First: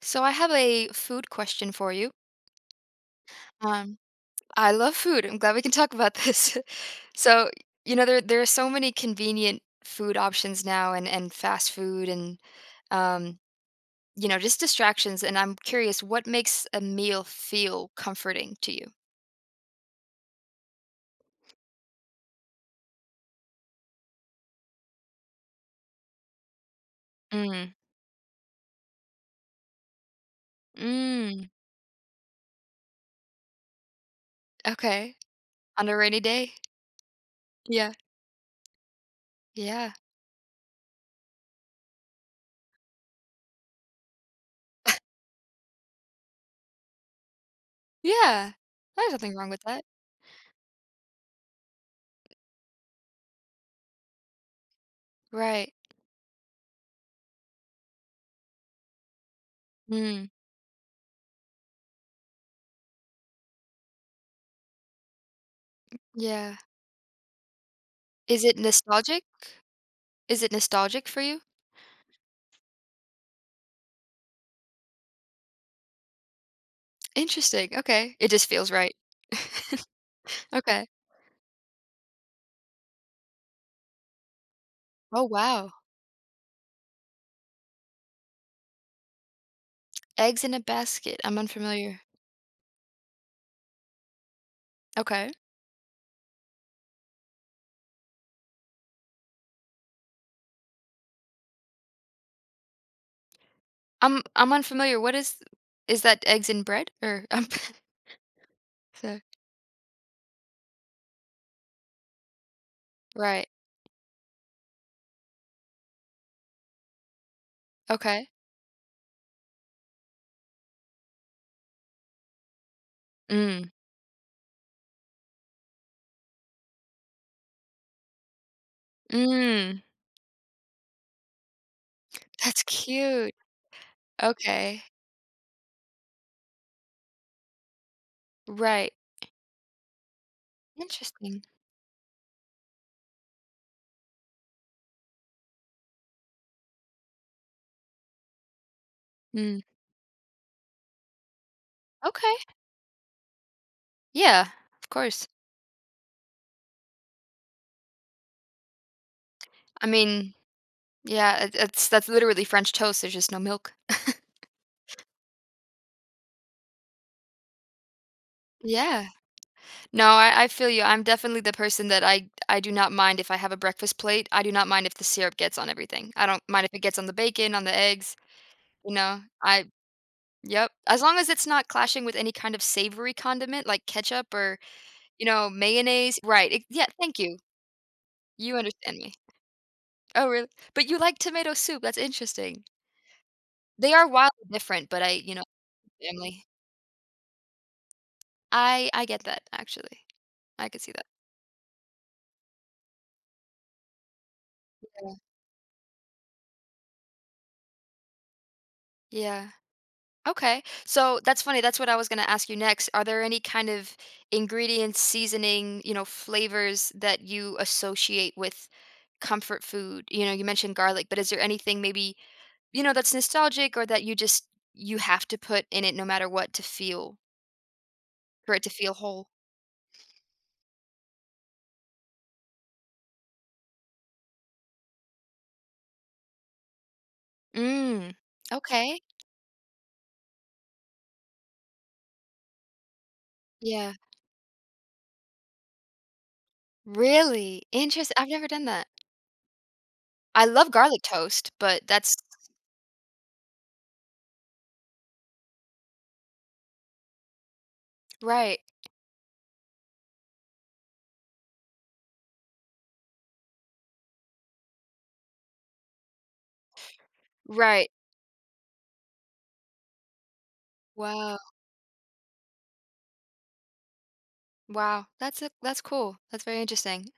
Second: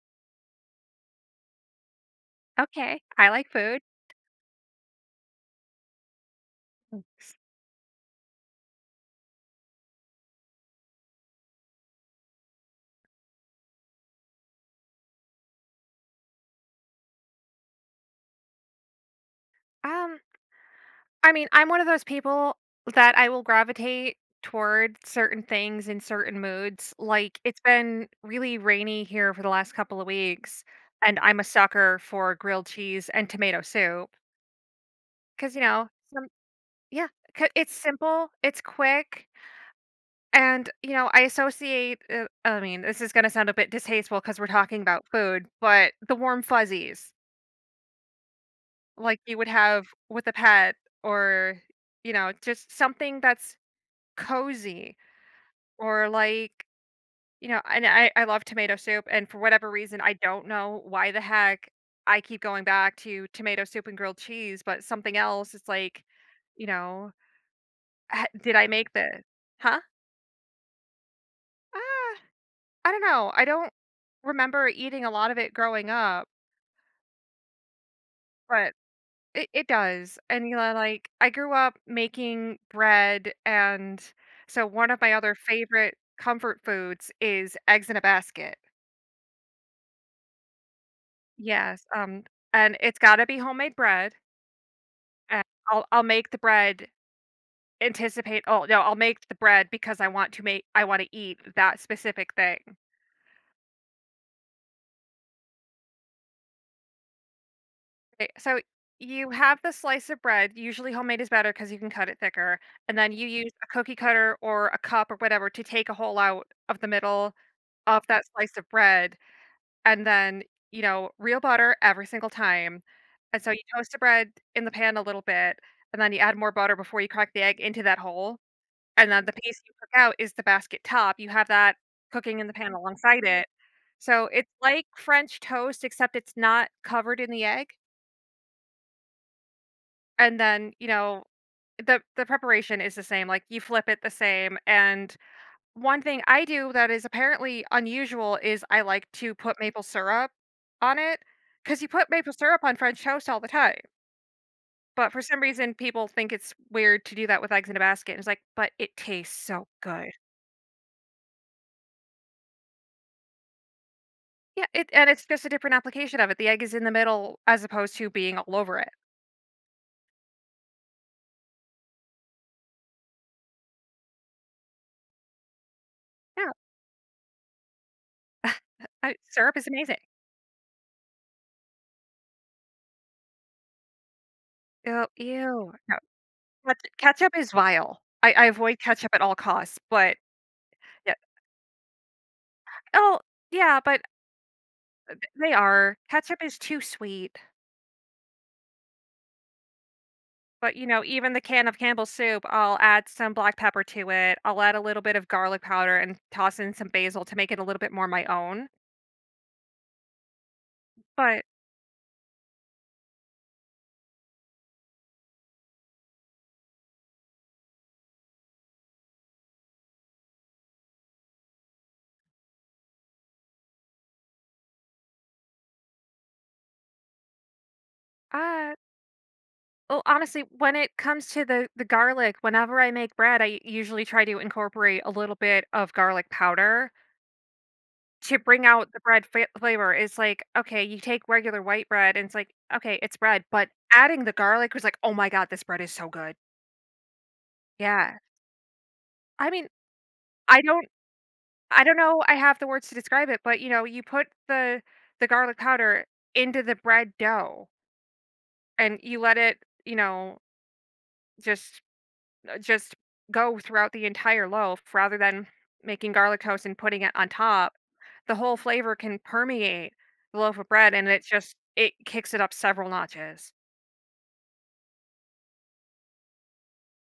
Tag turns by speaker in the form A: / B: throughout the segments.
A: So I have a food question for you.
B: Okay, I like food.
A: Um, I love food. I'm glad we can talk about this. So, you know, there are so many convenient food options now and fast food and um, you know, just distractions. And I'm curious, what makes a meal feel comforting to you?
B: Um, I mean, I'm one of those people that I will gravitate toward certain things in certain moods. Like, it's
A: Mm.
B: been really rainy here for the last couple of weeks, and I'm a
A: Mm.
B: sucker for grilled cheese and tomato soup
A: Okay.
B: because, you know,
A: On a rainy
B: some,
A: day?
B: yeah, it's
A: Yeah.
B: simple, it's quick.
A: Yeah.
B: And, you know, I associate, I mean, this is going to sound a bit distasteful because we're talking about food, but the warm fuzzies,
A: Yeah. There's
B: like
A: nothing
B: you would
A: wrong with that.
B: have with a pet, or, you know, just something that's cozy,
A: Right.
B: or like, you know. And I love tomato soup, and for whatever reason, I
A: Mm.
B: don't know why the heck I keep going back to tomato soup and grilled cheese, but something else it's like,
A: Yeah.
B: you know, "Ah,
A: Is
B: did
A: it
B: I make
A: nostalgic?
B: this, huh?"
A: Is it nostalgic for you?
B: Ah, I don't know, I don't remember eating a lot of it growing up,
A: Interesting, okay. It just feels
B: but...
A: right.
B: It does, and, you know,
A: Okay.
B: like, I grew up making bread, and so one of my
A: Oh,
B: other
A: wow.
B: favorite comfort foods is eggs in a basket.
A: Eggs in a basket, I'm
B: Yes,
A: unfamiliar.
B: and it's gotta be homemade bread,
A: Okay.
B: and I'll make the bread. Anticipate Oh, no, I'll make the bread because I want to make, I wanna eat that specific thing.
A: I'm unfamiliar, what is that eggs in bread? Or ?
B: Okay, so
A: So
B: you have the slice of bread. Usually homemade is better because you can cut it thicker. And then you
A: right,
B: use a cookie cutter or a cup or whatever to take a hole out of the middle of that
A: okay.
B: slice of bread. And then, you know, real butter every single time. And so you
A: Mm,
B: toast the bread in the pan a little bit. And then you add more butter before you crack the egg into that hole. And then the piece you
A: mm,
B: cook out is the basket top. You have that cooking in the
A: that's
B: pan alongside
A: cute.
B: it. So it's
A: Okay,
B: like French toast, except it's not covered in the egg.
A: right.
B: And then, you know,
A: Interesting.
B: the preparation is the same, like, you flip it the same, and one thing I do that is apparently unusual is I like to put
A: Mm,
B: maple syrup on it because you put maple
A: okay.
B: syrup on French toast all the time,
A: Yeah, of
B: but for
A: course.
B: some reason, people think it's weird to do that with eggs in a basket, and it's like, "But it tastes so
A: I
B: good."
A: mean, yeah, it's that's literally French toast, there's just no milk.
B: Yeah, it, and it's just a different application of it. The egg is in the middle as opposed to being all over it.
A: Yeah. No, I feel you. I'm definitely the person that I do not mind if I have a breakfast plate. I do not mind if the syrup gets on everything. I don't
B: Yeah,
A: mind if it gets on the bacon, on the eggs, you
B: I,
A: know.
B: syrup
A: I
B: is amazing.
A: yep. As long as it's not clashing with any kind of savory condiment like ketchup or,
B: Ew,
A: you know,
B: ew.
A: mayonnaise. Right. It,
B: But
A: yeah, thank
B: ketchup
A: you.
B: is vile. I
A: You
B: avoid
A: understand
B: ketchup
A: me.
B: at all costs, but
A: Oh, really? But you
B: yeah.
A: like tomato soup. That's interesting.
B: Oh, yeah,
A: They
B: but
A: are wildly different, but I, you know,
B: they are. Ketchup
A: family.
B: is too sweet,
A: I get that actually. I
B: but,
A: could
B: you
A: see
B: know,
A: that.
B: even the can of Campbell's soup, I'll add some black pepper to it, I'll add a little bit of garlic powder and toss in some basil to make it a little bit more my own,
A: Yeah. Okay. So that's
B: but,
A: funny. That's what I was going to ask you next. Are there any kind of ingredients, seasoning, you know, flavors that you associate with comfort food? You know, you mentioned garlic, but is there anything maybe, you know, that's nostalgic or that you just you have to put in it no matter what to feel for it to
B: uh
A: feel whole?
B: well, honestly, when it comes to the garlic, whenever I make bread, I usually try to incorporate a little bit of garlic powder
A: Mm.
B: to bring out the
A: Okay.
B: bread fa flavor. Is like, okay, you take regular white bread and it's like, okay, it's bread, but
A: Yeah.
B: adding the garlic was like, "Oh my god, this bread is so good."
A: Really? Interesting.
B: Yeah.
A: I've never done that.
B: I mean,
A: I
B: I
A: love
B: don't
A: garlic toast, but
B: I don't
A: that's
B: know I have the words to describe it, but, you know, you put the garlic powder into the bread dough
A: right.
B: and you let it, you know, just just go throughout the entire loaf rather than making garlic toast and putting it on top.
A: Right.
B: The whole flavor can permeate the loaf of bread, and it
A: Wow.
B: just, it kicks it up several notches.
A: Wow. That's a, that's cool. That's very interesting.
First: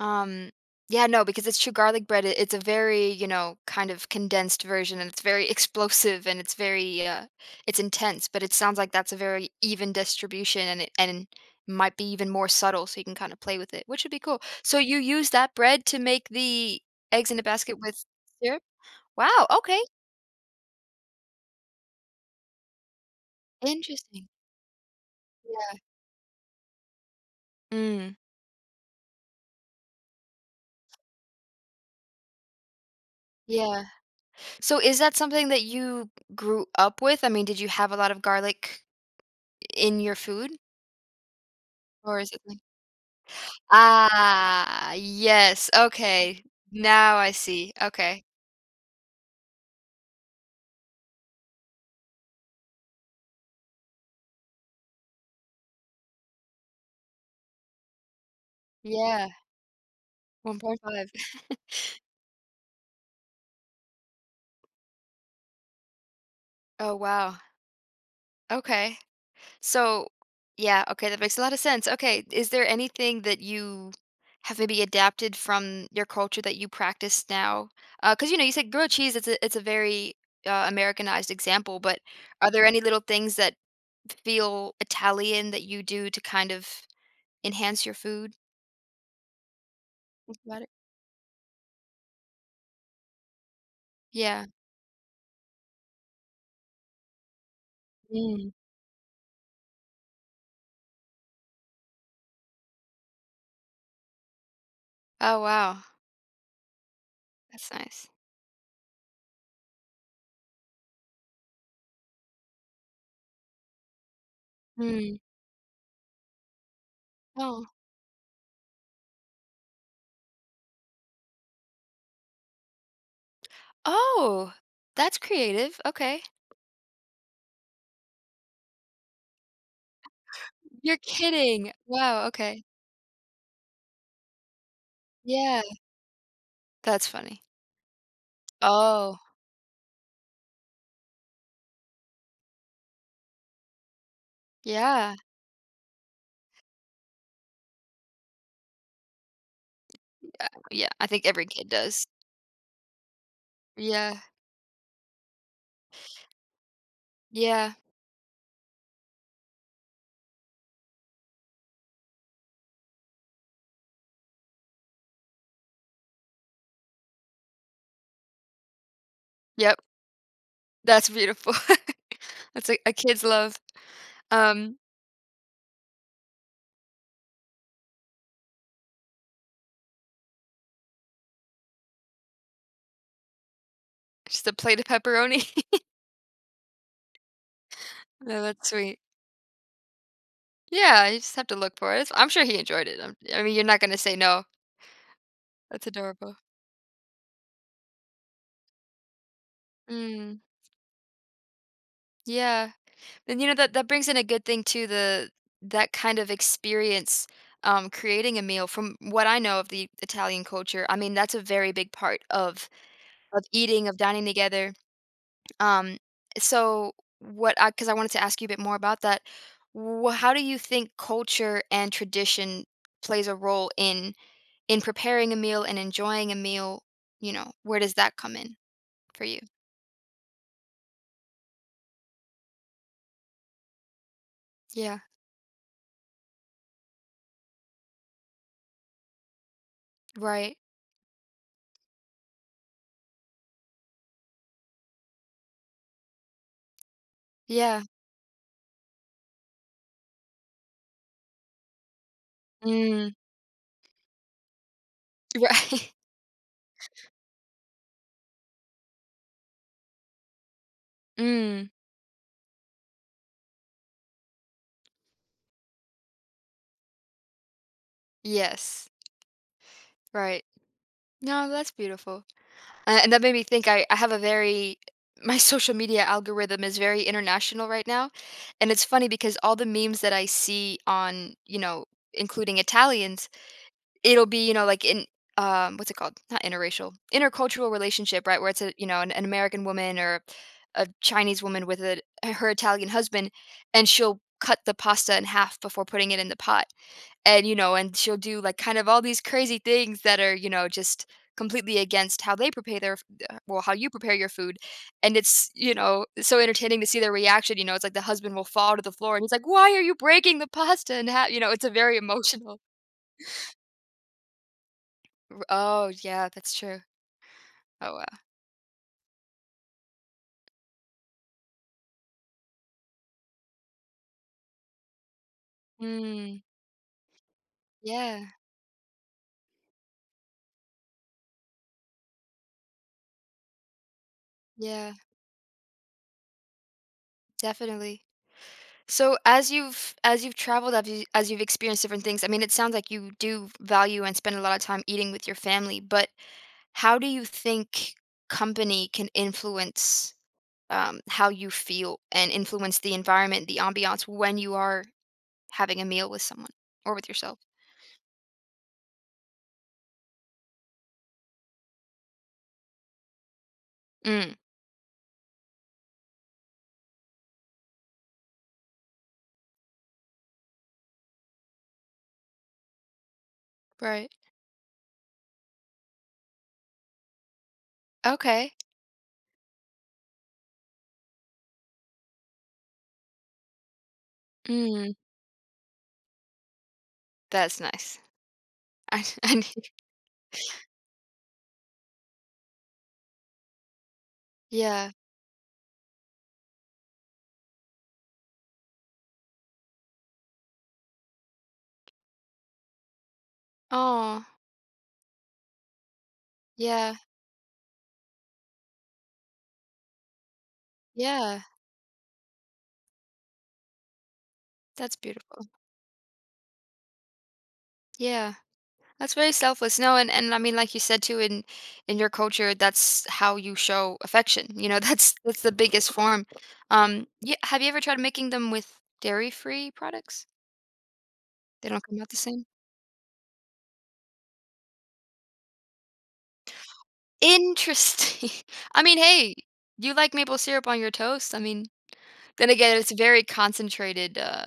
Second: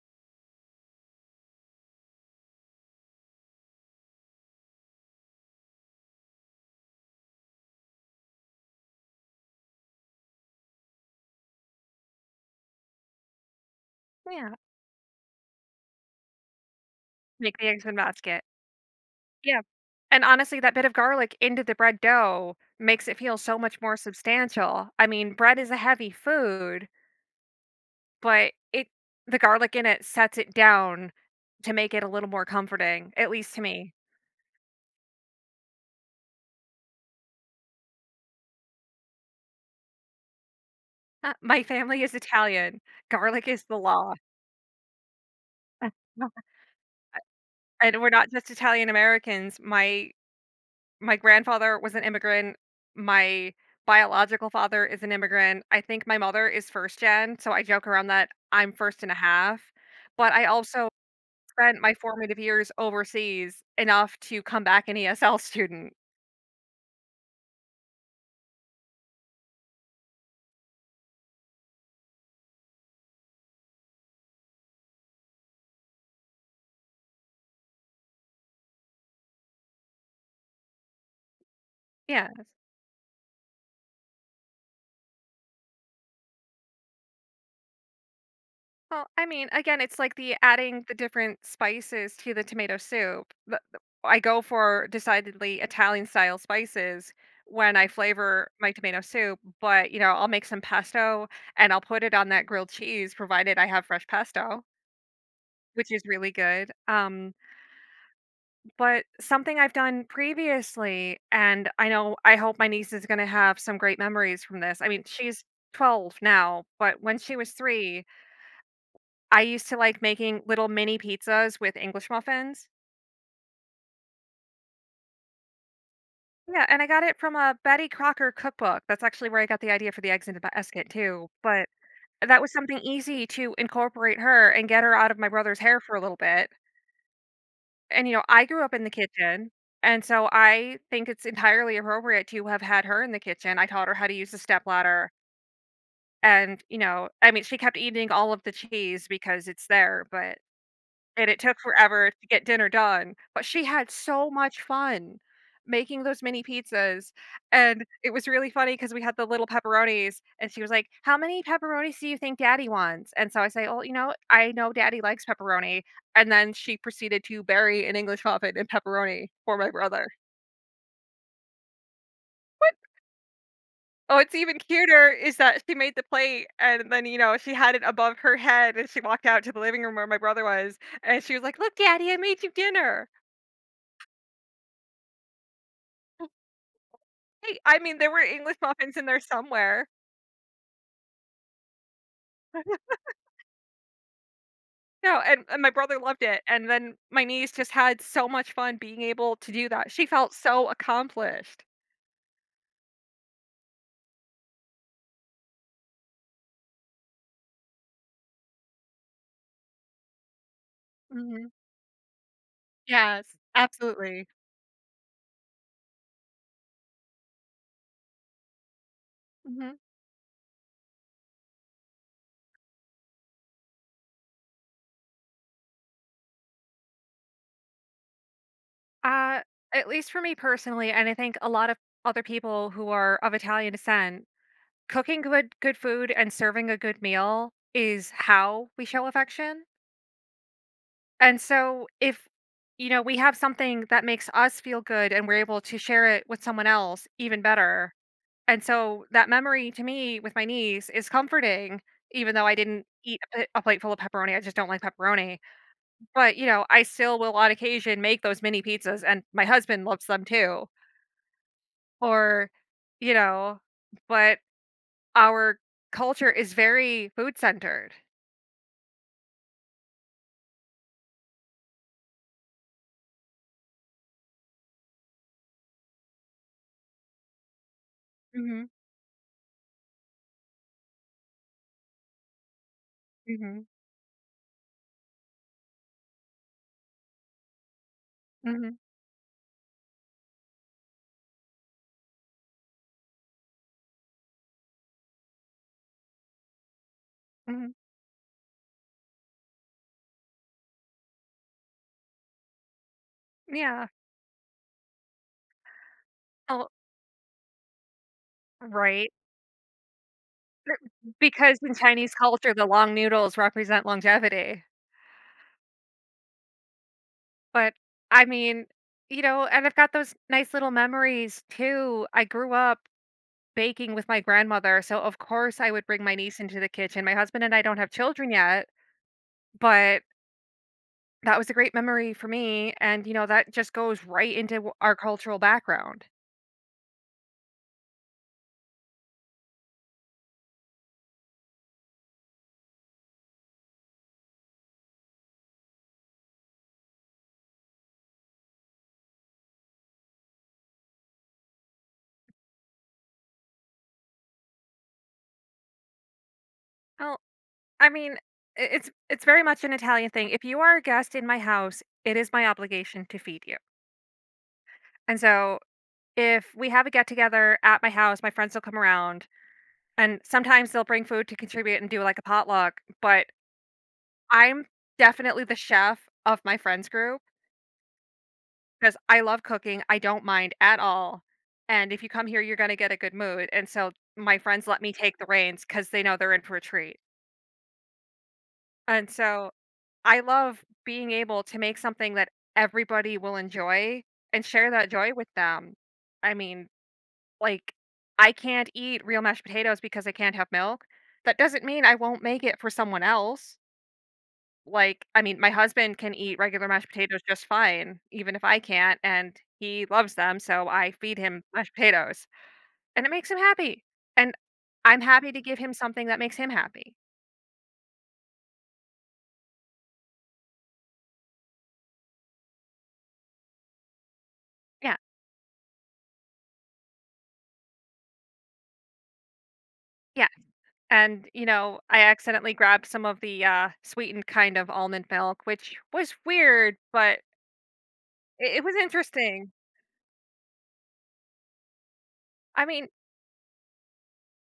A: Um, yeah, no, because it's true garlic bread, it, it's a very, you know, kind of condensed version and it's very explosive and it's very it's intense, but it sounds like that's a very even distribution and it and might be even more subtle so you can kind of play with it, which would be cool.
B: Yeah.
A: So you use that bread to make the eggs in a
B: Make the
A: basket
B: eggs and
A: with
B: basket.
A: syrup? Wow,
B: Yeah.
A: okay.
B: And honestly, that bit of garlic into the bread dough makes it feel so much more
A: Interesting.
B: substantial. I mean, bread is a
A: Yeah.
B: heavy food,
A: Mm.
B: but it, the garlic in it sets it down to make it a little more comforting, at least to
A: Yeah.
B: me.
A: So is that something that you grew up with? I mean, did you have a lot of garlic in your food
B: My family is
A: or is it
B: Italian. Garlic is the law.
A: Ah, yes, okay. Now I see,
B: And we're
A: okay.
B: not just Italian Americans. My grandfather was an immigrant. My biological father is an immigrant. I think my mother is first gen, so I joke around that I'm first and a
A: Yeah,
B: half. But I also
A: 1.5.
B: spent my formative years overseas enough to come back an ESL student.
A: Oh, wow, okay. So yeah, okay, that makes a lot of sense, okay, is there anything that you have maybe adapted from your culture that you practice now? 'Cause, you know, you said grilled cheese, it's a very, Americanized example, but
B: Yeah.
A: are there any little things that feel Italian that you do to kind of enhance your food?
B: Well, I mean, again, it's like the
A: Think about it.
B: adding the different spices to the tomato soup. I go
A: Yeah.
B: for decidedly Italian style spices when I flavor
A: Mm.
B: my tomato soup, but, you know, I'll make some pesto and I'll put it on that grilled cheese, provided I have fresh pesto,
A: Oh, wow.
B: which is really good.
A: That's nice.
B: But something I've done previously, and I know, I hope my niece is going to have some great memories from this. I mean,
A: Mm.
B: she's 12 now, but when she was
A: Oh.
B: 3, I used to like making little mini pizzas with English muffins.
A: Oh! That's creative, okay.
B: Yeah, and I got it from a Betty Crocker cookbook. That's actually where I got the idea for the eggs in the basket
A: You're
B: too, but
A: kidding. Wow,
B: that was
A: okay.
B: something easy to incorporate her and get her out of my brother's
A: Yeah,
B: hair for a little bit,
A: that's funny.
B: and, you know, I grew up in the
A: Oh,
B: kitchen, and so I think it's entirely appropriate to have had her in the kitchen. I taught her how to use the stepladder
A: yeah.
B: and, you know, I mean, she kept eating all of the cheese because it's there, but...
A: Yeah, I think
B: And it
A: every
B: took
A: kid does.
B: forever to get dinner done, but she had
A: Yeah.
B: so much fun making those mini pizzas,
A: Yeah.
B: and it was really funny because we had the little pepperonis, and she was like, "How many pepperonis do you think daddy wants?" And so I say, "Oh, you know, I know daddy likes pepperoni," and then she proceeded to bury an English muffin in pepperoni for my
A: Yep,
B: brother.
A: that's beautiful. That's
B: What?
A: a kid's love.
B: Oh, it's even
A: Um,
B: cuter is that she made the plate, and then, you know, she had it above her head, and she walked out to the living room where my brother was, and she was like, "Look, daddy, I made you dinner."
A: just a plate of pepperoni.
B: Hey, I mean, there were
A: No,
B: English
A: that's
B: muffins
A: sweet.
B: in there somewhere.
A: Yeah, you just have to look for it. It's I'm sure he enjoyed it. I'm I mean, you're not gonna say no.
B: No, and my
A: That's
B: brother loved
A: adorable.
B: it, and then my niece just had so much fun being able to do that. She felt
A: Mm,
B: so accomplished.
A: yeah. And you know that that brings in a good thing too, the that kind of experience creating a meal from what I know of the Italian culture. I mean, that's a
B: Mhm.
A: very big part
B: Yes,
A: of eating, of dining
B: absolutely.
A: together. Um, so what I because I wanted to ask you a bit more about that.
B: Mhm.
A: Wh- how do you think culture and tradition plays a role in preparing a meal and enjoying a meal? You know, where does that come in for you?
B: Uh, at least for me personally, and I think a lot of other people who are of Italian descent,
A: Yeah.
B: cooking good food and serving a good meal is how we show affection.
A: Right.
B: And so if, you know, we have something that makes us feel good and we're able to share it with someone else, even
A: Yeah.
B: better. And so that memory to me with my niece is comforting, even though I didn't
A: Mm.
B: eat a, a plate full of pepperoni. I just don't like pepperoni.
A: Right.
B: But, you know, I still will on occasion make those mini pizzas and my husband loves them too.
A: Mm.
B: Or, you know, but our culture is very food centered.
A: Yes. Right. No, that's beautiful. And that made me think I have a very my social media algorithm is very international right now.
B: Hmm.
A: And it's funny because all the memes that I see on, you know, including Italians,
B: Hmm.
A: it'll be, you know, like in what's it called? Not interracial. Intercultural relationship, right? Where it's a,
B: Hmm.
A: you know, an American woman or a Chinese woman with a her Italian husband and she'll cut the pasta in half before putting it in the pot and you
B: Hmm.
A: know and she'll do like kind of all these crazy things that are you know just completely against how they prepare their well how
B: Yeah.
A: you prepare your food and it's you know so
B: Oh,
A: entertaining to see their reaction you know it's like the husband will fall to the
B: right.
A: floor and he's like why are you breaking the pasta and how you know
B: Because
A: it's a
B: in
A: very
B: Chinese culture,
A: emotional
B: the long noodles represent longevity.
A: oh yeah that's true
B: But
A: oh wow
B: I mean, you know, and I've got those nice little memories too. I grew up baking with my grandmother, so of course I would bring my niece
A: mm,
B: into the kitchen. My husband and I don't have
A: yeah
B: children yet, but that was a great memory for me. And, you know, that just goes right into
A: yeah
B: our cultural background.
A: definitely so as you've traveled as, you, as you've experienced different things I mean it sounds like you do value and spend a lot of time eating with your family but how do you think company can influence, how you feel and influence the environment, the ambiance when you are having a meal with someone or with
B: Well,
A: yourself?
B: I mean, it's very much an Italian thing. If you are a guest in my house, it is my obligation to feed you.
A: Mm,
B: And so if we have a get together at my house, my friends will come around. And sometimes they'll bring food to contribute and do, like, a potluck, but
A: right.
B: I'm definitely the chef of my friends group
A: Okay.
B: because I love cooking, I don't mind at all, and if you come here, you're gonna get a good mood, and so my friends let
A: Mm,
B: me take the reins because they know they're in for a treat,
A: that's nice.
B: and
A: I
B: so I love being able to make something that everybody will enjoy and share that
A: Yeah.
B: joy with them. I mean, like, I can't eat real mashed potatoes because I can't have milk. That doesn't mean I won't make it for someone else.
A: Oh.
B: Like, I mean, my husband can eat regular mashed
A: Yeah,
B: potatoes just fine, even if I can't, and he loves them, so I feed
A: yeah,
B: him mashed potatoes, and it makes him happy, and
A: that's
B: I'm happy to
A: beautiful.
B: give him something that makes him happy.
A: Yeah. That's very selfless. No, and I mean, like you said too, in your culture, that's how you show affection. You know,
B: Yeah,
A: that's the biggest form. Yeah, have you ever tried making them with dairy-free products?
B: yeah, and, you
A: They
B: know,
A: don't come
B: I
A: out the same.
B: accidentally grabbed some of the, sweetened kind of almond milk, which was weird, but
A: Interesting.
B: it was
A: I mean, hey,
B: interesting.
A: you like maple syrup on your toast? I mean, then
B: I
A: again,
B: mean,
A: it's a very concentrated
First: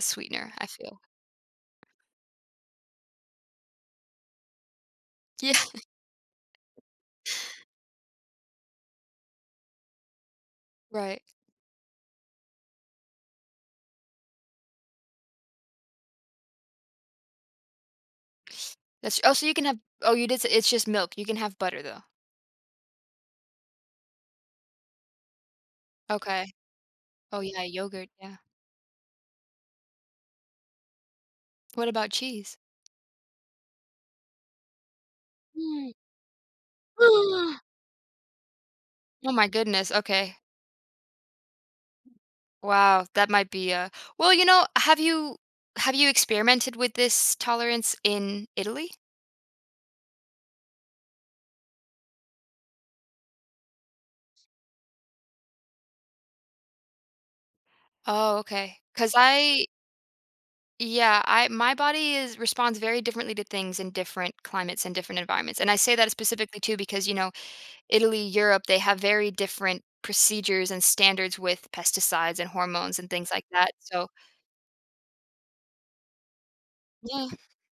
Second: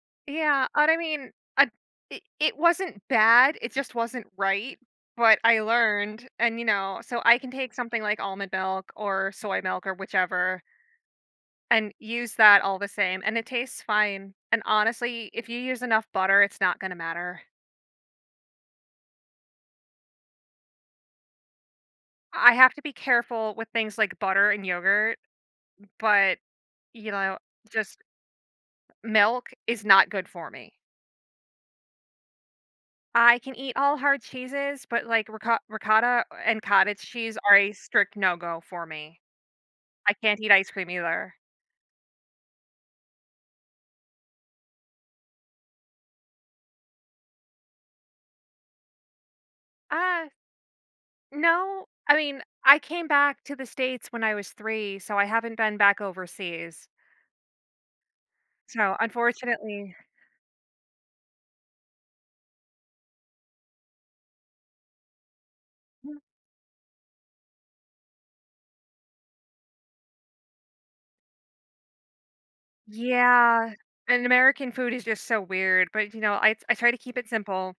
A: sweetener. I
B: yeah, and I
A: feel.
B: mean, I it wasn't bad, it just wasn't right, but
A: Yeah.
B: I learned and, you know, so I can take something like almond milk or soy milk or whichever
A: Right.
B: and use that all the same, and it tastes fine, and honestly, if you use enough butter, it's not gonna matter.
A: That's oh, so you can have. Oh, you did. Say, it's just milk. You can have butter though.
B: I have to be careful with things like butter and yogurt, but,
A: Okay.
B: you know,
A: Oh yeah,
B: just
A: yogurt. Yeah.
B: milk is not good for me.
A: What about cheese?
B: I can eat all hard cheeses, but, like, ricotta and cottage cheese are a strict no-go for me.
A: Oh my goodness.
B: I
A: Okay.
B: can't eat ice cream either.
A: Wow, that might be a well, you know, have you experimented with this tolerance in Italy?
B: Uh, no. I mean, I came back to the States when I was 3, so I haven't been back overseas.
A: Oh, okay,
B: So,
A: because I
B: unfortunately...
A: yeah, I my body is responds very differently to things in different climates and different environments. And I say that specifically too because, you know, Italy, Europe, they have very different procedures and standards with pesticides and hormones and things like that.
B: Yeah,
A: So,
B: and American food is just so weird, but, you know, I try to keep
A: yeah,
B: it simple,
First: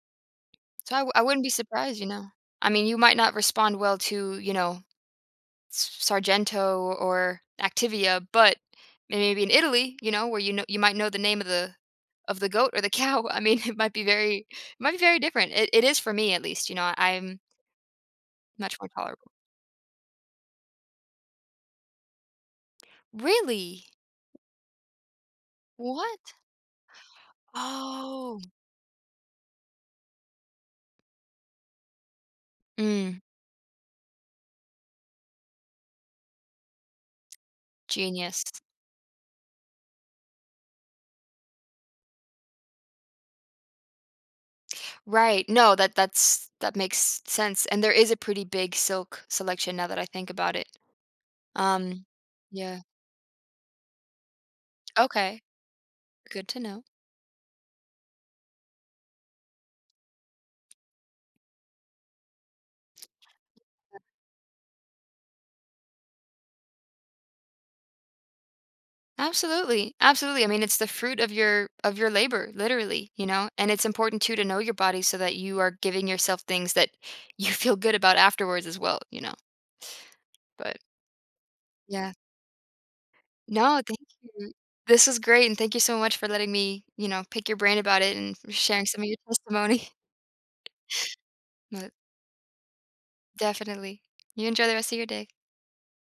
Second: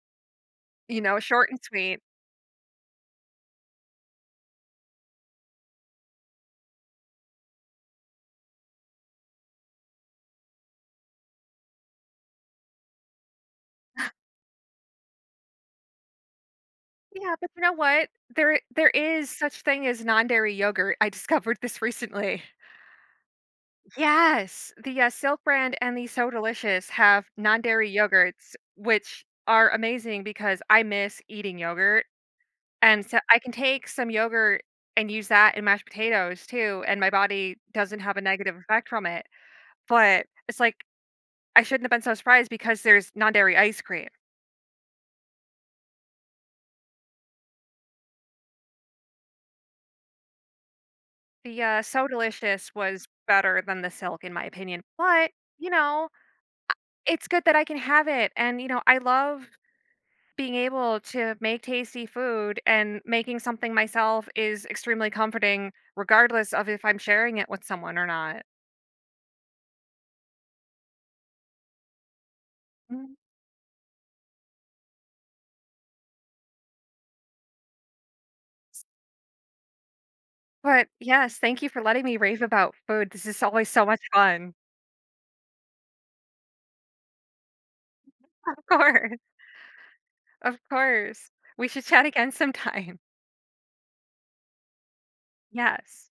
A: so I,
B: you
A: w-
B: know,
A: I wouldn't
B: short
A: be
B: and
A: surprised,
B: sweet.
A: you know. I mean, you might not respond well to, you know, Sargento or Activia, but maybe in Italy, you know, where you know you might know the name of the goat or the cow. I mean, it might be very it might be very different. It is for me at least. You know,
B: Yeah,
A: I'm
B: but you know what? There
A: much more
B: there
A: tolerable.
B: is such thing as non-dairy yogurt. I discovered this recently.
A: Really?
B: Yes, the Silk brand and the So
A: What?
B: Delicious have non-dairy
A: Oh,
B: yogurts, which are amazing because I miss eating yogurt, and so
A: mm,
B: I can take some yogurt and use that in mashed potatoes too, and my body doesn't have a
A: genius.
B: negative effect from it. But it's like, I shouldn't have been so surprised because there's non-dairy ice cream.
A: Right. No, that that's that makes sense. And there is a pretty big silk selection now that I think about it.
B: The
A: Um,
B: So Delicious
A: yeah.
B: was better than the Silk in my opinion, but,
A: Okay.
B: you know,
A: Good to know.
B: it's good that I can have it, and you know I love being able to make tasty food, and making something myself is extremely comforting, regardless of if I'm sharing it with someone or not.
A: Absolutely. Absolutely. I mean, it's the fruit of your labor, literally,
B: Mm.
A: you know? And it's important too to know your body so that you are giving yourself things that you feel good about afterwards as well, you know? But
B: But yes, thank you for letting
A: yeah.
B: me rave about food. This is always
A: No,
B: so
A: thank
B: much
A: you.
B: fun.
A: This was great and thank you so much for letting me, you know, pick your brain about it and
B: Of
A: sharing some of your
B: course.
A: testimony.
B: Of course. We should
A: But
B: chat again sometime.
A: definitely. You enjoy the rest of your day.
B: Yes.